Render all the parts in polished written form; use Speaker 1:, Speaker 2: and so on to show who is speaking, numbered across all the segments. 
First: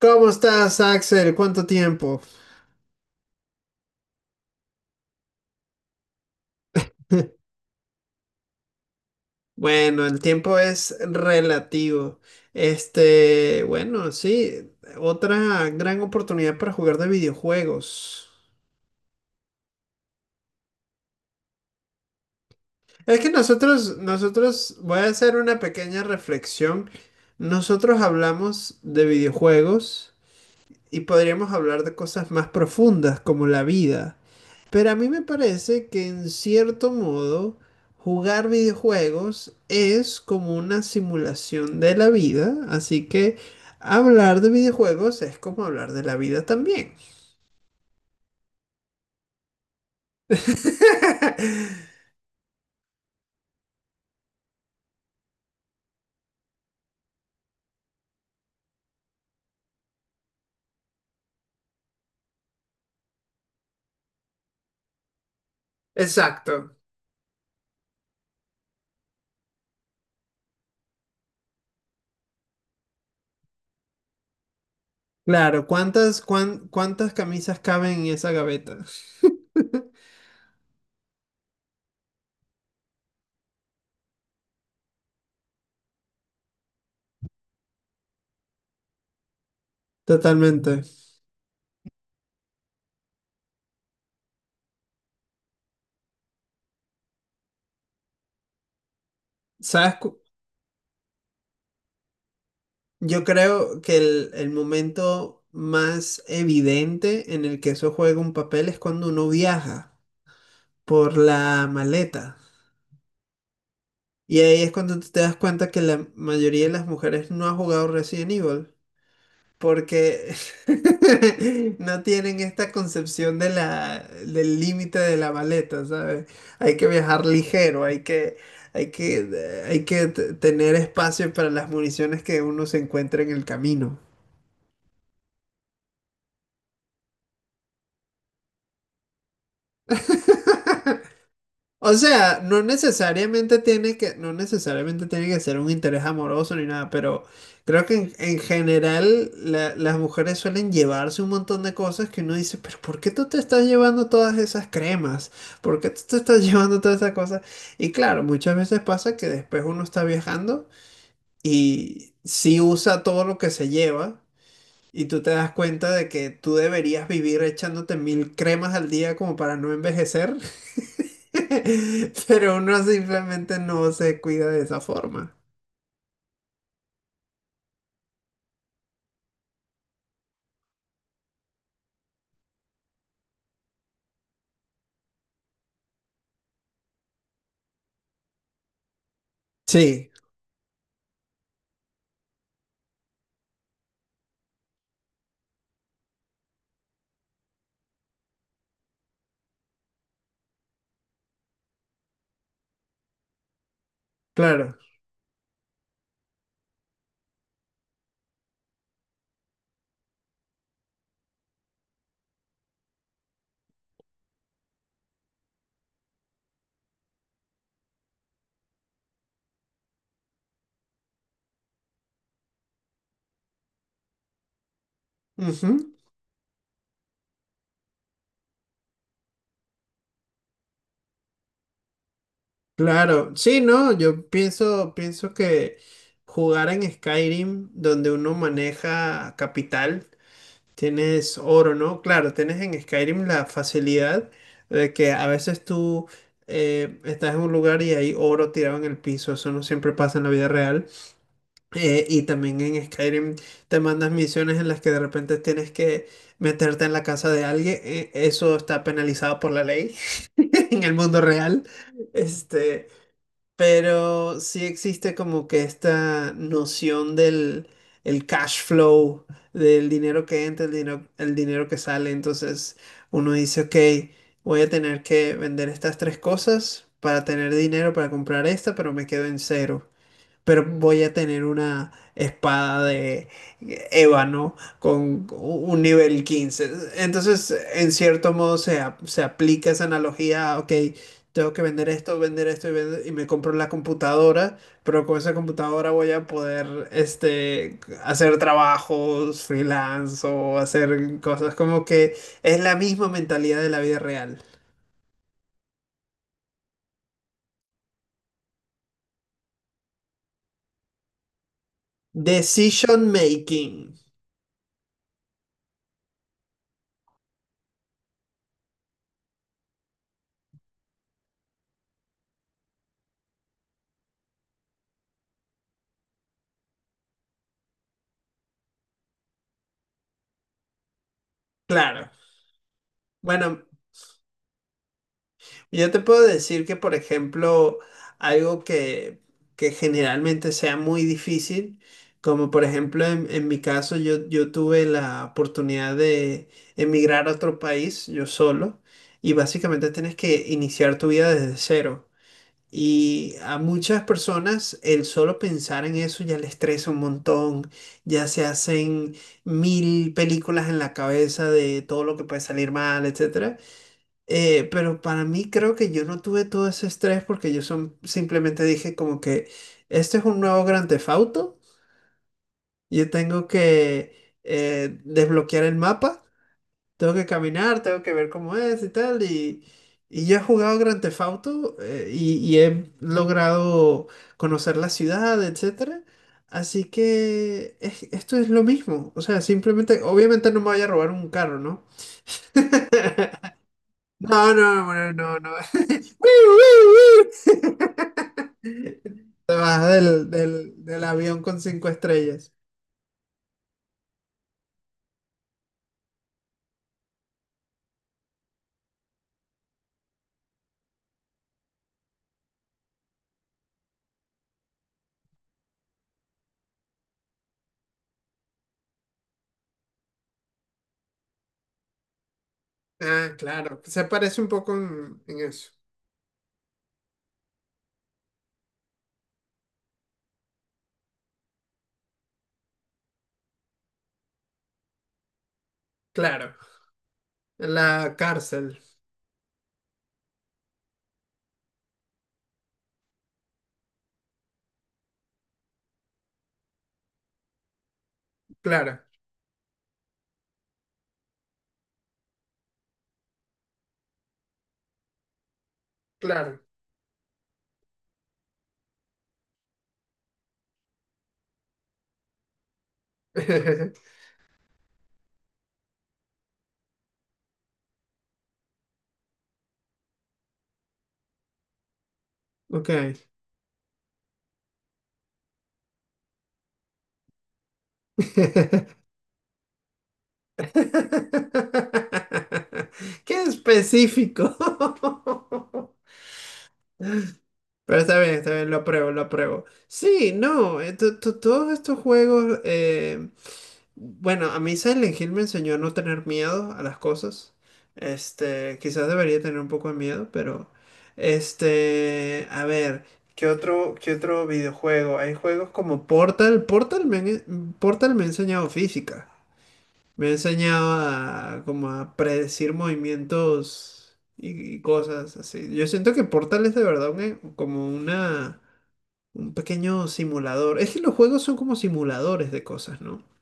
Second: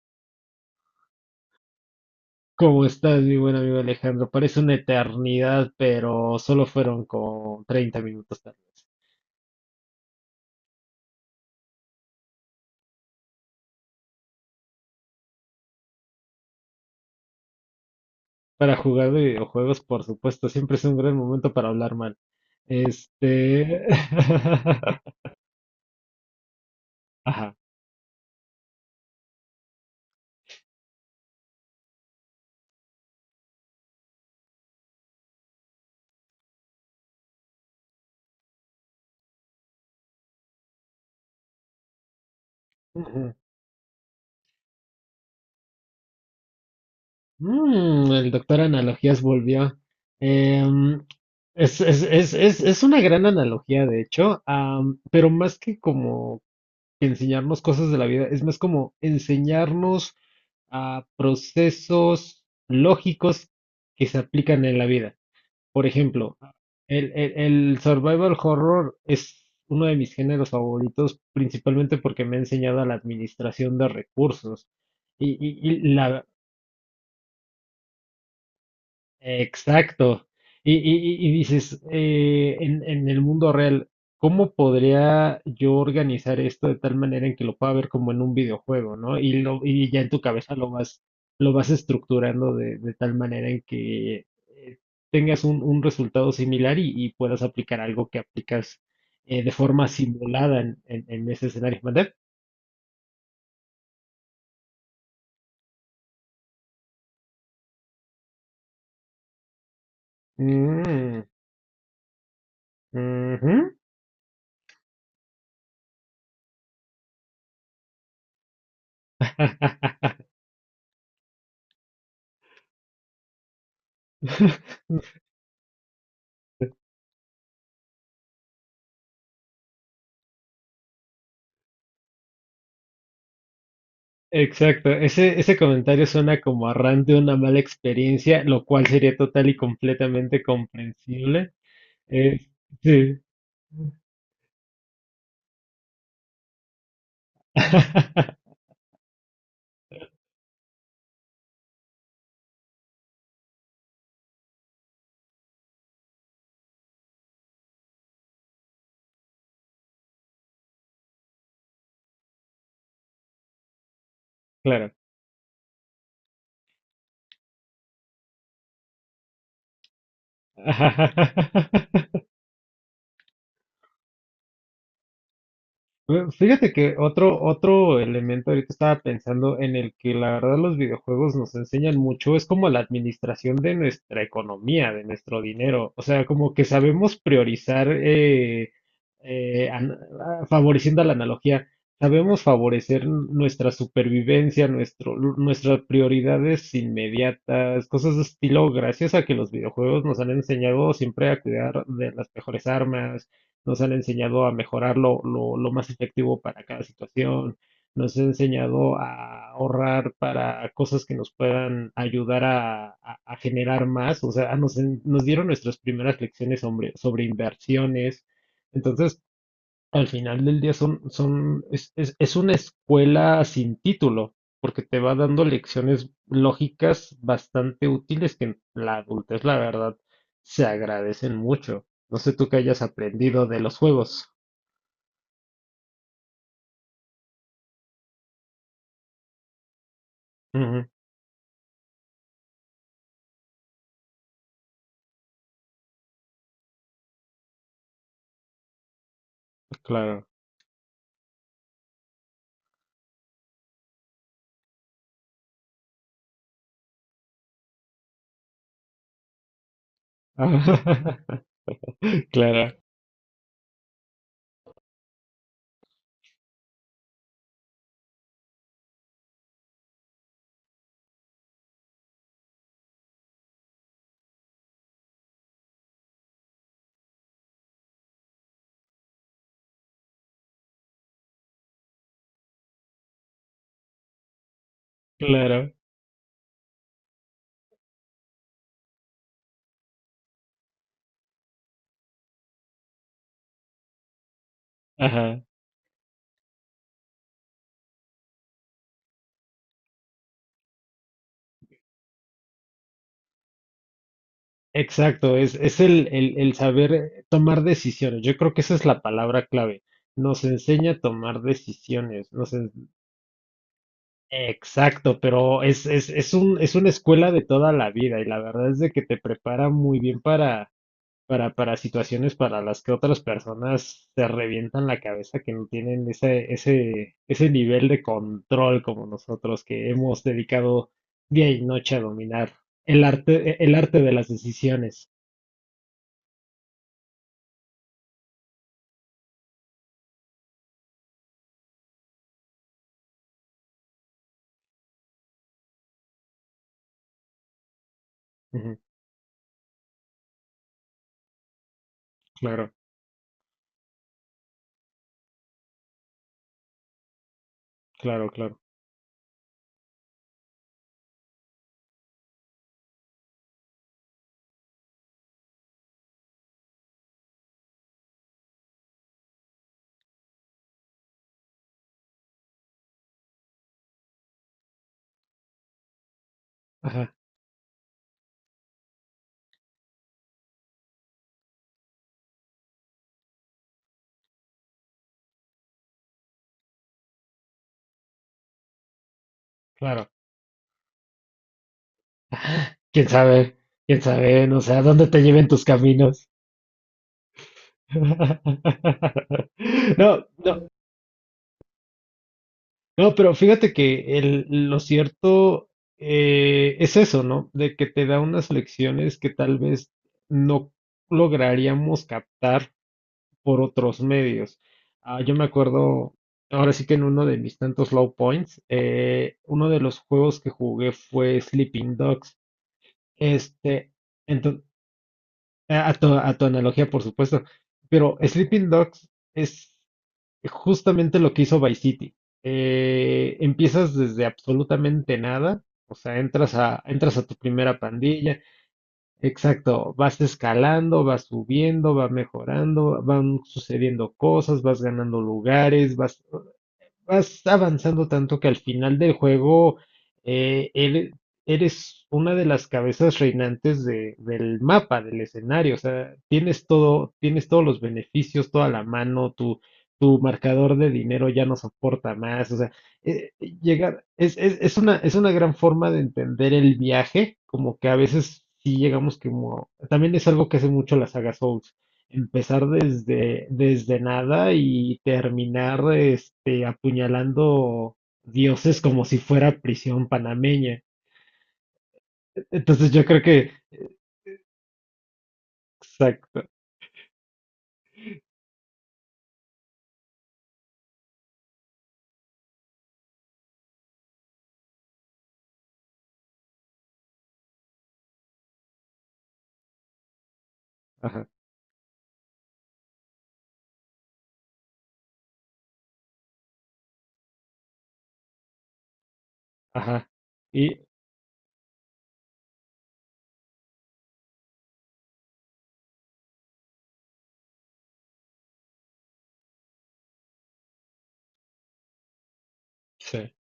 Speaker 1: ¿Cómo estás, Axel? ¿Cuánto tiempo?
Speaker 2: ¿Cómo estás, mi buen amigo Alejandro? Parece una eternidad, pero solo fueron como 30 minutos tal vez.
Speaker 1: Bueno, el tiempo es relativo. Bueno, sí, otra gran oportunidad para jugar de videojuegos.
Speaker 2: Para jugar de videojuegos, por supuesto, siempre es un gran momento para hablar mal.
Speaker 1: Es que
Speaker 2: Este...
Speaker 1: nosotros, voy a hacer una pequeña reflexión.
Speaker 2: Ajá.
Speaker 1: Nosotros hablamos de videojuegos y podríamos hablar de cosas más profundas como la vida. Pero a mí me parece que en cierto modo jugar videojuegos es como una simulación de la vida, así
Speaker 2: Ujú.
Speaker 1: que hablar de videojuegos es como hablar de la vida también.
Speaker 2: Mm, el doctor Analogías volvió. Em, es, es, es, es, es una gran analogía, de hecho, pero más que como enseñarnos cosas de la vida, es más como enseñarnos a procesos lógicos que se aplican en la vida. Por ejemplo,
Speaker 1: Exacto.
Speaker 2: el, el- el survival horror es uno de mis géneros favoritos, principalmente porque me ha enseñado a la administración de recursos. Y, y-
Speaker 1: Claro,
Speaker 2: y la,
Speaker 1: cuántas camisas caben en esa gaveta?
Speaker 2: Exacto. Y dices, en el mundo real, ¿cómo podría yo organizar esto de tal manera en que lo pueda ver como en un videojuego, ¿no? Y, y ya en tu cabeza
Speaker 1: Totalmente.
Speaker 2: lo vas estructurando de tal manera en que tengas un resultado similar y puedas aplicar algo que aplicas de forma
Speaker 1: ¿Sabes?
Speaker 2: simulada en ese escenario. ¿Mande?
Speaker 1: Yo creo que el momento más evidente en el que eso juega un papel es cuando uno viaja. Por
Speaker 2: Mm,
Speaker 1: la maleta.
Speaker 2: ujú.
Speaker 1: Y ahí es cuando tú te das cuenta que la mayoría de las mujeres no ha jugado Resident Evil porque no tienen esta concepción de del límite de la maleta, ¿sabes? Hay que viajar ligero, hay que tener espacio para las municiones que uno se encuentra en el camino.
Speaker 2: Exacto, ese comentario suena como a de una mala experiencia, lo cual sería total y completamente comprensible.
Speaker 1: O
Speaker 2: Eh,
Speaker 1: sea,
Speaker 2: sí.
Speaker 1: no necesariamente tiene que ser un interés amoroso ni nada, pero creo que en general las mujeres suelen llevarse un montón de cosas que uno dice, pero ¿por qué tú te estás llevando todas esas cremas? ¿Por qué tú te estás llevando todas esas cosas? Y claro, muchas veces pasa que después uno está viajando y sí usa todo lo que se lleva.
Speaker 2: Claro.
Speaker 1: Y tú te das cuenta de que tú deberías vivir echándote mil cremas al día como para no envejecer, pero uno simplemente no se cuida de esa forma.
Speaker 2: Fíjate que otro elemento ahorita estaba pensando en el que la verdad los videojuegos nos enseñan mucho, es como la administración de nuestra economía, de nuestro dinero. O sea, como que sabemos priorizar, eh, an-
Speaker 1: Sí,
Speaker 2: favoreciendo la analogía, sabemos favorecer nuestra supervivencia, nuestras prioridades inmediatas, cosas de estilo, gracias a que los videojuegos nos han enseñado siempre a cuidar de las mejores armas, nos han enseñado a
Speaker 1: claro.
Speaker 2: mejorar lo más efectivo para cada situación, nos han enseñado a ahorrar para cosas que nos puedan ayudar a, a generar más. O sea, nos dieron nuestras primeras lecciones sobre, sobre inversiones. Entonces, al final del día es una escuela sin título, porque te va dando
Speaker 1: Ujú.
Speaker 2: lecciones lógicas bastante útiles que en la adultez, la verdad, se agradecen mucho. No sé tú qué hayas
Speaker 1: Claro.
Speaker 2: aprendido de
Speaker 1: Sí,
Speaker 2: los
Speaker 1: no,
Speaker 2: juegos.
Speaker 1: yo pienso, pienso que jugar en Skyrim, donde uno maneja capital,
Speaker 2: Ujú,
Speaker 1: tienes oro, ¿no? Claro, tienes en Skyrim la facilidad de que a veces tú estás en un lugar y hay oro tirado en el piso. Eso no siempre pasa en
Speaker 2: claro.
Speaker 1: la vida real. Y también en Skyrim te mandas misiones en las que de repente tienes que meterte en la casa de alguien. Eso está penalizado por la ley en el mundo real.
Speaker 2: Claro,
Speaker 1: Este, pero sí existe como que esta noción del el cash flow, del dinero que entra, el dinero que sale. Entonces uno dice, ok, voy a tener que vender estas tres cosas para tener dinero para comprar esta, pero me quedo en cero, pero voy a tener una espada de ébano con
Speaker 2: claro.
Speaker 1: un nivel 15. Entonces, en cierto modo, se aplica esa analogía, ok, tengo que vender esto y, y me compro la computadora, pero con esa
Speaker 2: Ajá.
Speaker 1: computadora voy a poder hacer trabajos freelance o hacer cosas como que es la misma mentalidad de la vida real.
Speaker 2: Exacto, el saber tomar decisiones. Yo creo que esa es la palabra clave. Nos enseña a tomar decisiones. Nos...
Speaker 1: Decision making,
Speaker 2: Exacto, pero es una escuela de toda la vida y la verdad es de que te prepara muy bien para situaciones para las que otras personas se revientan la cabeza, que no tienen ese nivel de control como nosotros, que hemos dedicado día y noche a
Speaker 1: claro.
Speaker 2: dominar
Speaker 1: Bueno,
Speaker 2: el arte de las decisiones.
Speaker 1: yo te puedo decir que, por ejemplo, algo que generalmente sea muy difícil, como por ejemplo en mi caso, yo tuve la oportunidad de emigrar a otro país yo
Speaker 2: Ujú,
Speaker 1: solo y básicamente tienes que iniciar tu vida desde cero.
Speaker 2: claro,
Speaker 1: Y a muchas personas el solo pensar en eso ya les estresa un montón, ya
Speaker 2: claro,
Speaker 1: se
Speaker 2: claro.
Speaker 1: hacen mil películas en la cabeza de todo lo que puede salir mal, etc. Pero para mí creo que yo no tuve todo ese estrés porque yo simplemente dije como que este es un nuevo Grand Theft Auto, yo tengo que desbloquear el mapa, tengo
Speaker 2: Ajá,
Speaker 1: que caminar, tengo que ver cómo es y tal, y yo he jugado Grand Theft Auto y he logrado conocer la ciudad, etcétera, así que esto es lo mismo, o sea, simplemente,
Speaker 2: claro.
Speaker 1: obviamente no me voy a robar un carro, ¿no?
Speaker 2: Quién sabe, quién sabe,
Speaker 1: No,
Speaker 2: no sé a
Speaker 1: no,
Speaker 2: dónde
Speaker 1: no,
Speaker 2: te
Speaker 1: no,
Speaker 2: lleven tus
Speaker 1: no.
Speaker 2: caminos.
Speaker 1: Te bajas
Speaker 2: No, no,
Speaker 1: del avión con cinco estrellas.
Speaker 2: no, pero fíjate que el- lo cierto es eso, ¿no? De que te da unas lecciones que tal vez no lograríamos captar por otros medios. Ah, yo me acuerdo, ahora sí que en uno de mis tantos low points, uno de los juegos que jugué fue Sleeping Dogs.
Speaker 1: Ah, claro.
Speaker 2: Este,
Speaker 1: Se parece un
Speaker 2: entonces,
Speaker 1: poco en eso.
Speaker 2: a tu analogía, por supuesto, pero Sleeping Dogs. Justamente lo que hizo Vice City. Empiezas desde absolutamente nada, o sea,
Speaker 1: Claro.
Speaker 2: entras a tu
Speaker 1: En
Speaker 2: primera
Speaker 1: la
Speaker 2: pandilla,
Speaker 1: cárcel.
Speaker 2: exacto, vas escalando, vas subiendo, vas mejorando, van sucediendo cosas, vas ganando lugares, vas, vas avanzando tanto que al final
Speaker 1: Claro,
Speaker 2: del juego eh, ere- eres una de las cabezas reinantes del mapa, del escenario. O sea,
Speaker 1: claro.
Speaker 2: tienes todo, tienes todos los beneficios, toda la mano, tu marcador de dinero ya no soporta más. O sea, eh, es, es una gran forma de entender el viaje, como que a veces sí llegamos como, también es algo que hace mucho la saga Souls. Empezar
Speaker 1: Ok.
Speaker 2: desde, desde nada y terminar este, apuñalando dioses como si fuera prisión panameña. Entonces yo creo
Speaker 1: Qué
Speaker 2: que,
Speaker 1: específico.
Speaker 2: exacto,
Speaker 1: Pero está bien, lo apruebo, lo apruebo. Sí, no, todos estos juegos, bueno, a mí Silent Hill me enseñó a no tener miedo a las cosas. Este, quizás debería tener un poco de miedo, pero
Speaker 2: ajá,
Speaker 1: a ver, qué otro videojuego? Hay juegos como Portal, Portal me ha enseñado física.
Speaker 2: ajá.
Speaker 1: Me ha
Speaker 2: Y
Speaker 1: enseñado a como a predecir movimientos y cosas así. Yo siento que Portal es de verdad como una un pequeño simulador. Es que los juegos son como simuladores de cosas, ¿no?
Speaker 2: sí.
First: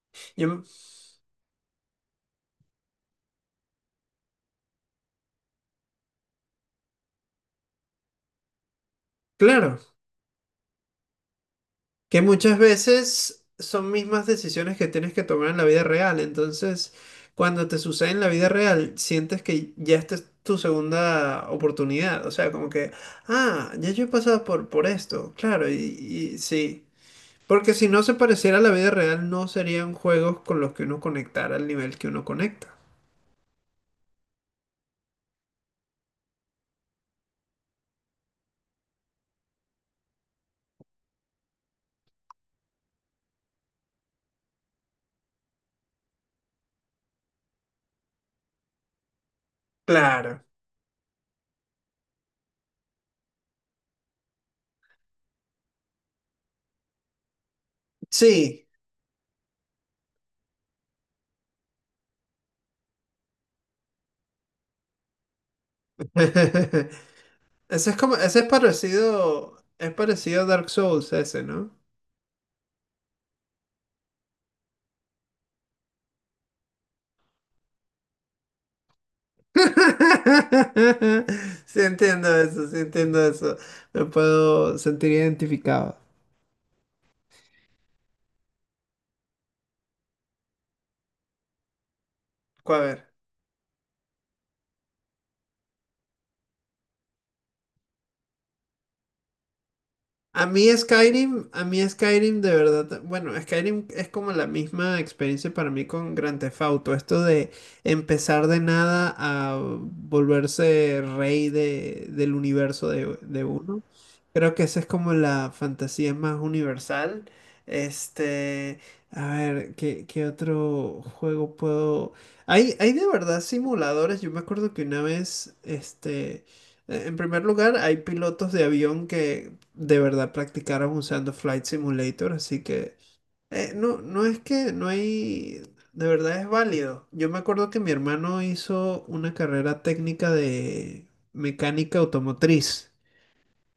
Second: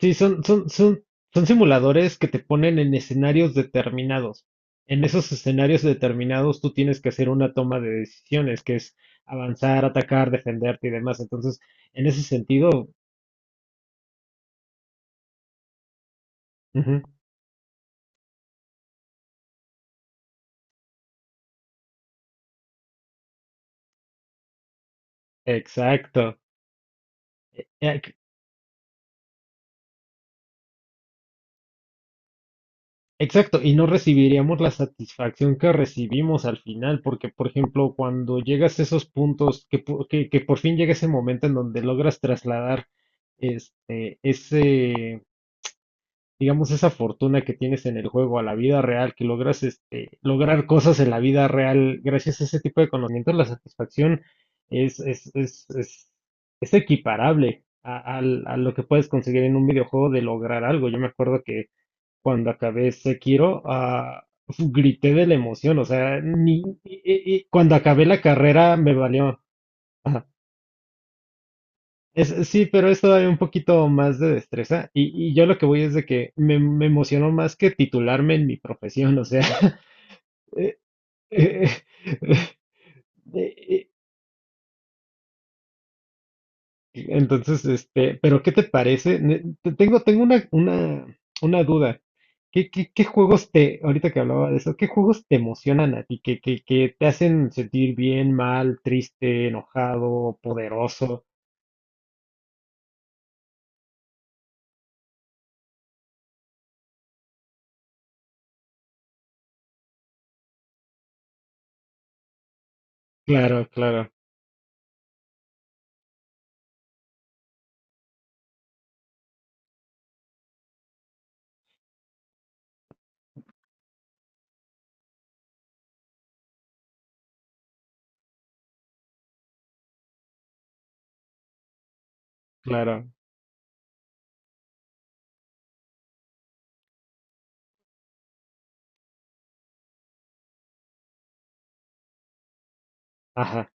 Speaker 2: Sí,
Speaker 1: Yo me-
Speaker 2: son simuladores que te ponen en escenarios determinados. En esos escenarios determinados tú tienes que hacer una toma de decisiones, que es
Speaker 1: claro,
Speaker 2: avanzar, atacar, defenderte y demás. Entonces, en ese
Speaker 1: que muchas
Speaker 2: sentido,
Speaker 1: veces son mismas decisiones que tienes que tomar en la vida real. Entonces,
Speaker 2: ujú,
Speaker 1: cuando te sucede en la vida real, sientes que ya esta es tu segunda oportunidad. O sea, como que, ah, ya yo he pasado por esto, claro,
Speaker 2: exacto.
Speaker 1: y sí. Porque si
Speaker 2: Eh,
Speaker 1: no se pareciera a la vida real, no serían juegos con los que uno conectara al nivel que uno conecta.
Speaker 2: exacto, y no recibiríamos la satisfacción que recibimos al final, porque, por ejemplo, cuando llegas a esos puntos, que, que por fin llega ese momento en donde logras trasladar este, ese, digamos, esa fortuna que tienes en el juego a la vida real, que logras este,
Speaker 1: Claro,
Speaker 2: lograr cosas en la vida real gracias a ese tipo de conocimientos, la satisfacción es, es, es, es, es equiparable a, a
Speaker 1: sí.
Speaker 2: lo que puedes conseguir en un videojuego de lograr algo. Yo me acuerdo que cuando acabé Sekiro, ah, grité de la emoción, o sea, ni, y cuando
Speaker 1: Ese es
Speaker 2: acabé
Speaker 1: como,
Speaker 2: la
Speaker 1: ese
Speaker 2: carrera me valió.
Speaker 1: es
Speaker 2: Ajá.
Speaker 1: parecido a Dark Souls ese, ¿no?
Speaker 2: Es, sí, pero es todavía un poquito más de destreza y yo lo que voy es de que me emocionó más que titularme en mi profesión, o sea, eh, eh,
Speaker 1: Sí entiendo eso, sí entiendo
Speaker 2: eh,
Speaker 1: eso.
Speaker 2: eh,
Speaker 1: Me puedo sentir identificado.
Speaker 2: entonces, este, pero ¿qué te parece? Tengo, una duda. ¿Qué,
Speaker 1: A
Speaker 2: qué, qué
Speaker 1: ver.
Speaker 2: juegos te, ahorita que hablaba de eso, qué juegos te emocionan a ti? ¿Qué, qué, qué te hacen sentir bien, mal, triste, enojado, poderoso?
Speaker 1: A mí Skyrim de verdad, bueno, Skyrim es como la misma experiencia para mí con Grand Theft Auto, esto de empezar de nada a volverse rey del universo de
Speaker 2: Claro,
Speaker 1: uno.
Speaker 2: claro,
Speaker 1: Creo que esa es como la fantasía más universal. Este, a ver, ¿qué, qué otro juego puedo...? Hay de verdad simuladores, yo me acuerdo que una vez, este... en primer lugar, hay pilotos de avión que de verdad practicaran usando Flight Simulator, así que
Speaker 2: claro.
Speaker 1: no, no es que no hay, de verdad es válido. Yo me acuerdo que mi hermano hizo una carrera técnica de mecánica automotriz
Speaker 2: Ajá.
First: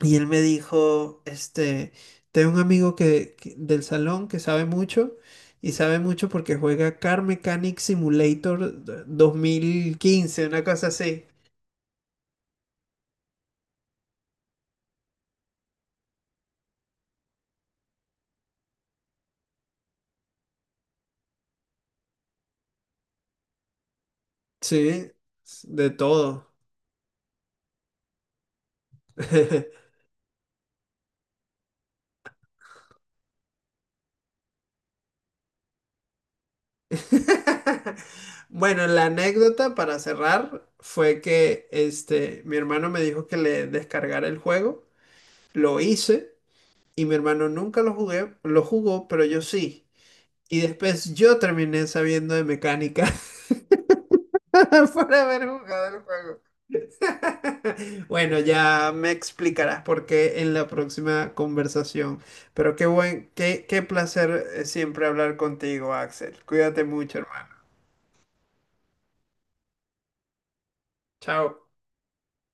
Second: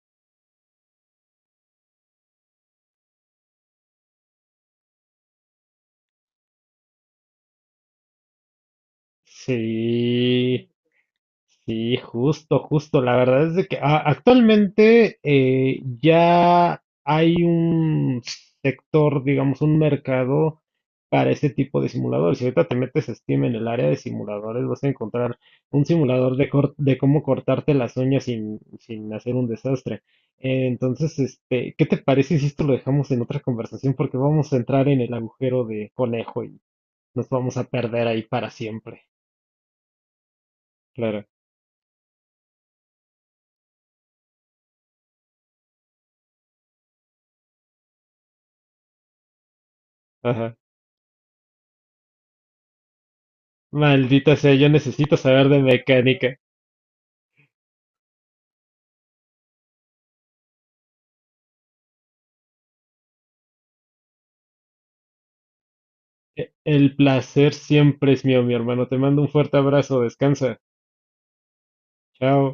Speaker 1: y él me dijo, este, tengo un amigo del salón que sabe mucho y sabe mucho porque juega Car Mechanic Simulator 2015, una
Speaker 2: Sí.
Speaker 1: cosa así.
Speaker 2: Sí, justo, justo. La verdad es de que actualmente ya hay un sector, digamos, un mercado para este tipo de simuladores. Si ahorita te metes a Steam en el área de simuladores, vas a
Speaker 1: Sí,
Speaker 2: encontrar un
Speaker 1: de
Speaker 2: simulador de,
Speaker 1: todo.
Speaker 2: de cómo cortarte las uñas sin, sin hacer un desastre. Entonces, este, ¿qué te parece si esto lo dejamos en otra conversación? Porque vamos a entrar en el agujero de conejo y nos vamos a perder ahí para
Speaker 1: Bueno,
Speaker 2: siempre.
Speaker 1: la anécdota para cerrar fue
Speaker 2: Claro.
Speaker 1: que mi hermano me dijo que le descargara el juego, lo hice y mi hermano nunca lo jugó, pero yo sí.
Speaker 2: Ajá.
Speaker 1: Y después yo terminé sabiendo de mecánica
Speaker 2: Maldita sea, yo
Speaker 1: por
Speaker 2: necesito saber
Speaker 1: haber
Speaker 2: de
Speaker 1: jugado el
Speaker 2: mecánica.
Speaker 1: juego. Bueno, ya me explicarás por qué en la próxima conversación. Pero qué buen, qué, qué placer siempre hablar contigo, Axel. Cuídate
Speaker 2: El
Speaker 1: mucho,
Speaker 2: placer
Speaker 1: hermano.
Speaker 2: siempre es mío, mi hermano. Te mando un fuerte abrazo. Descansa.
Speaker 1: Chao.
Speaker 2: Chao.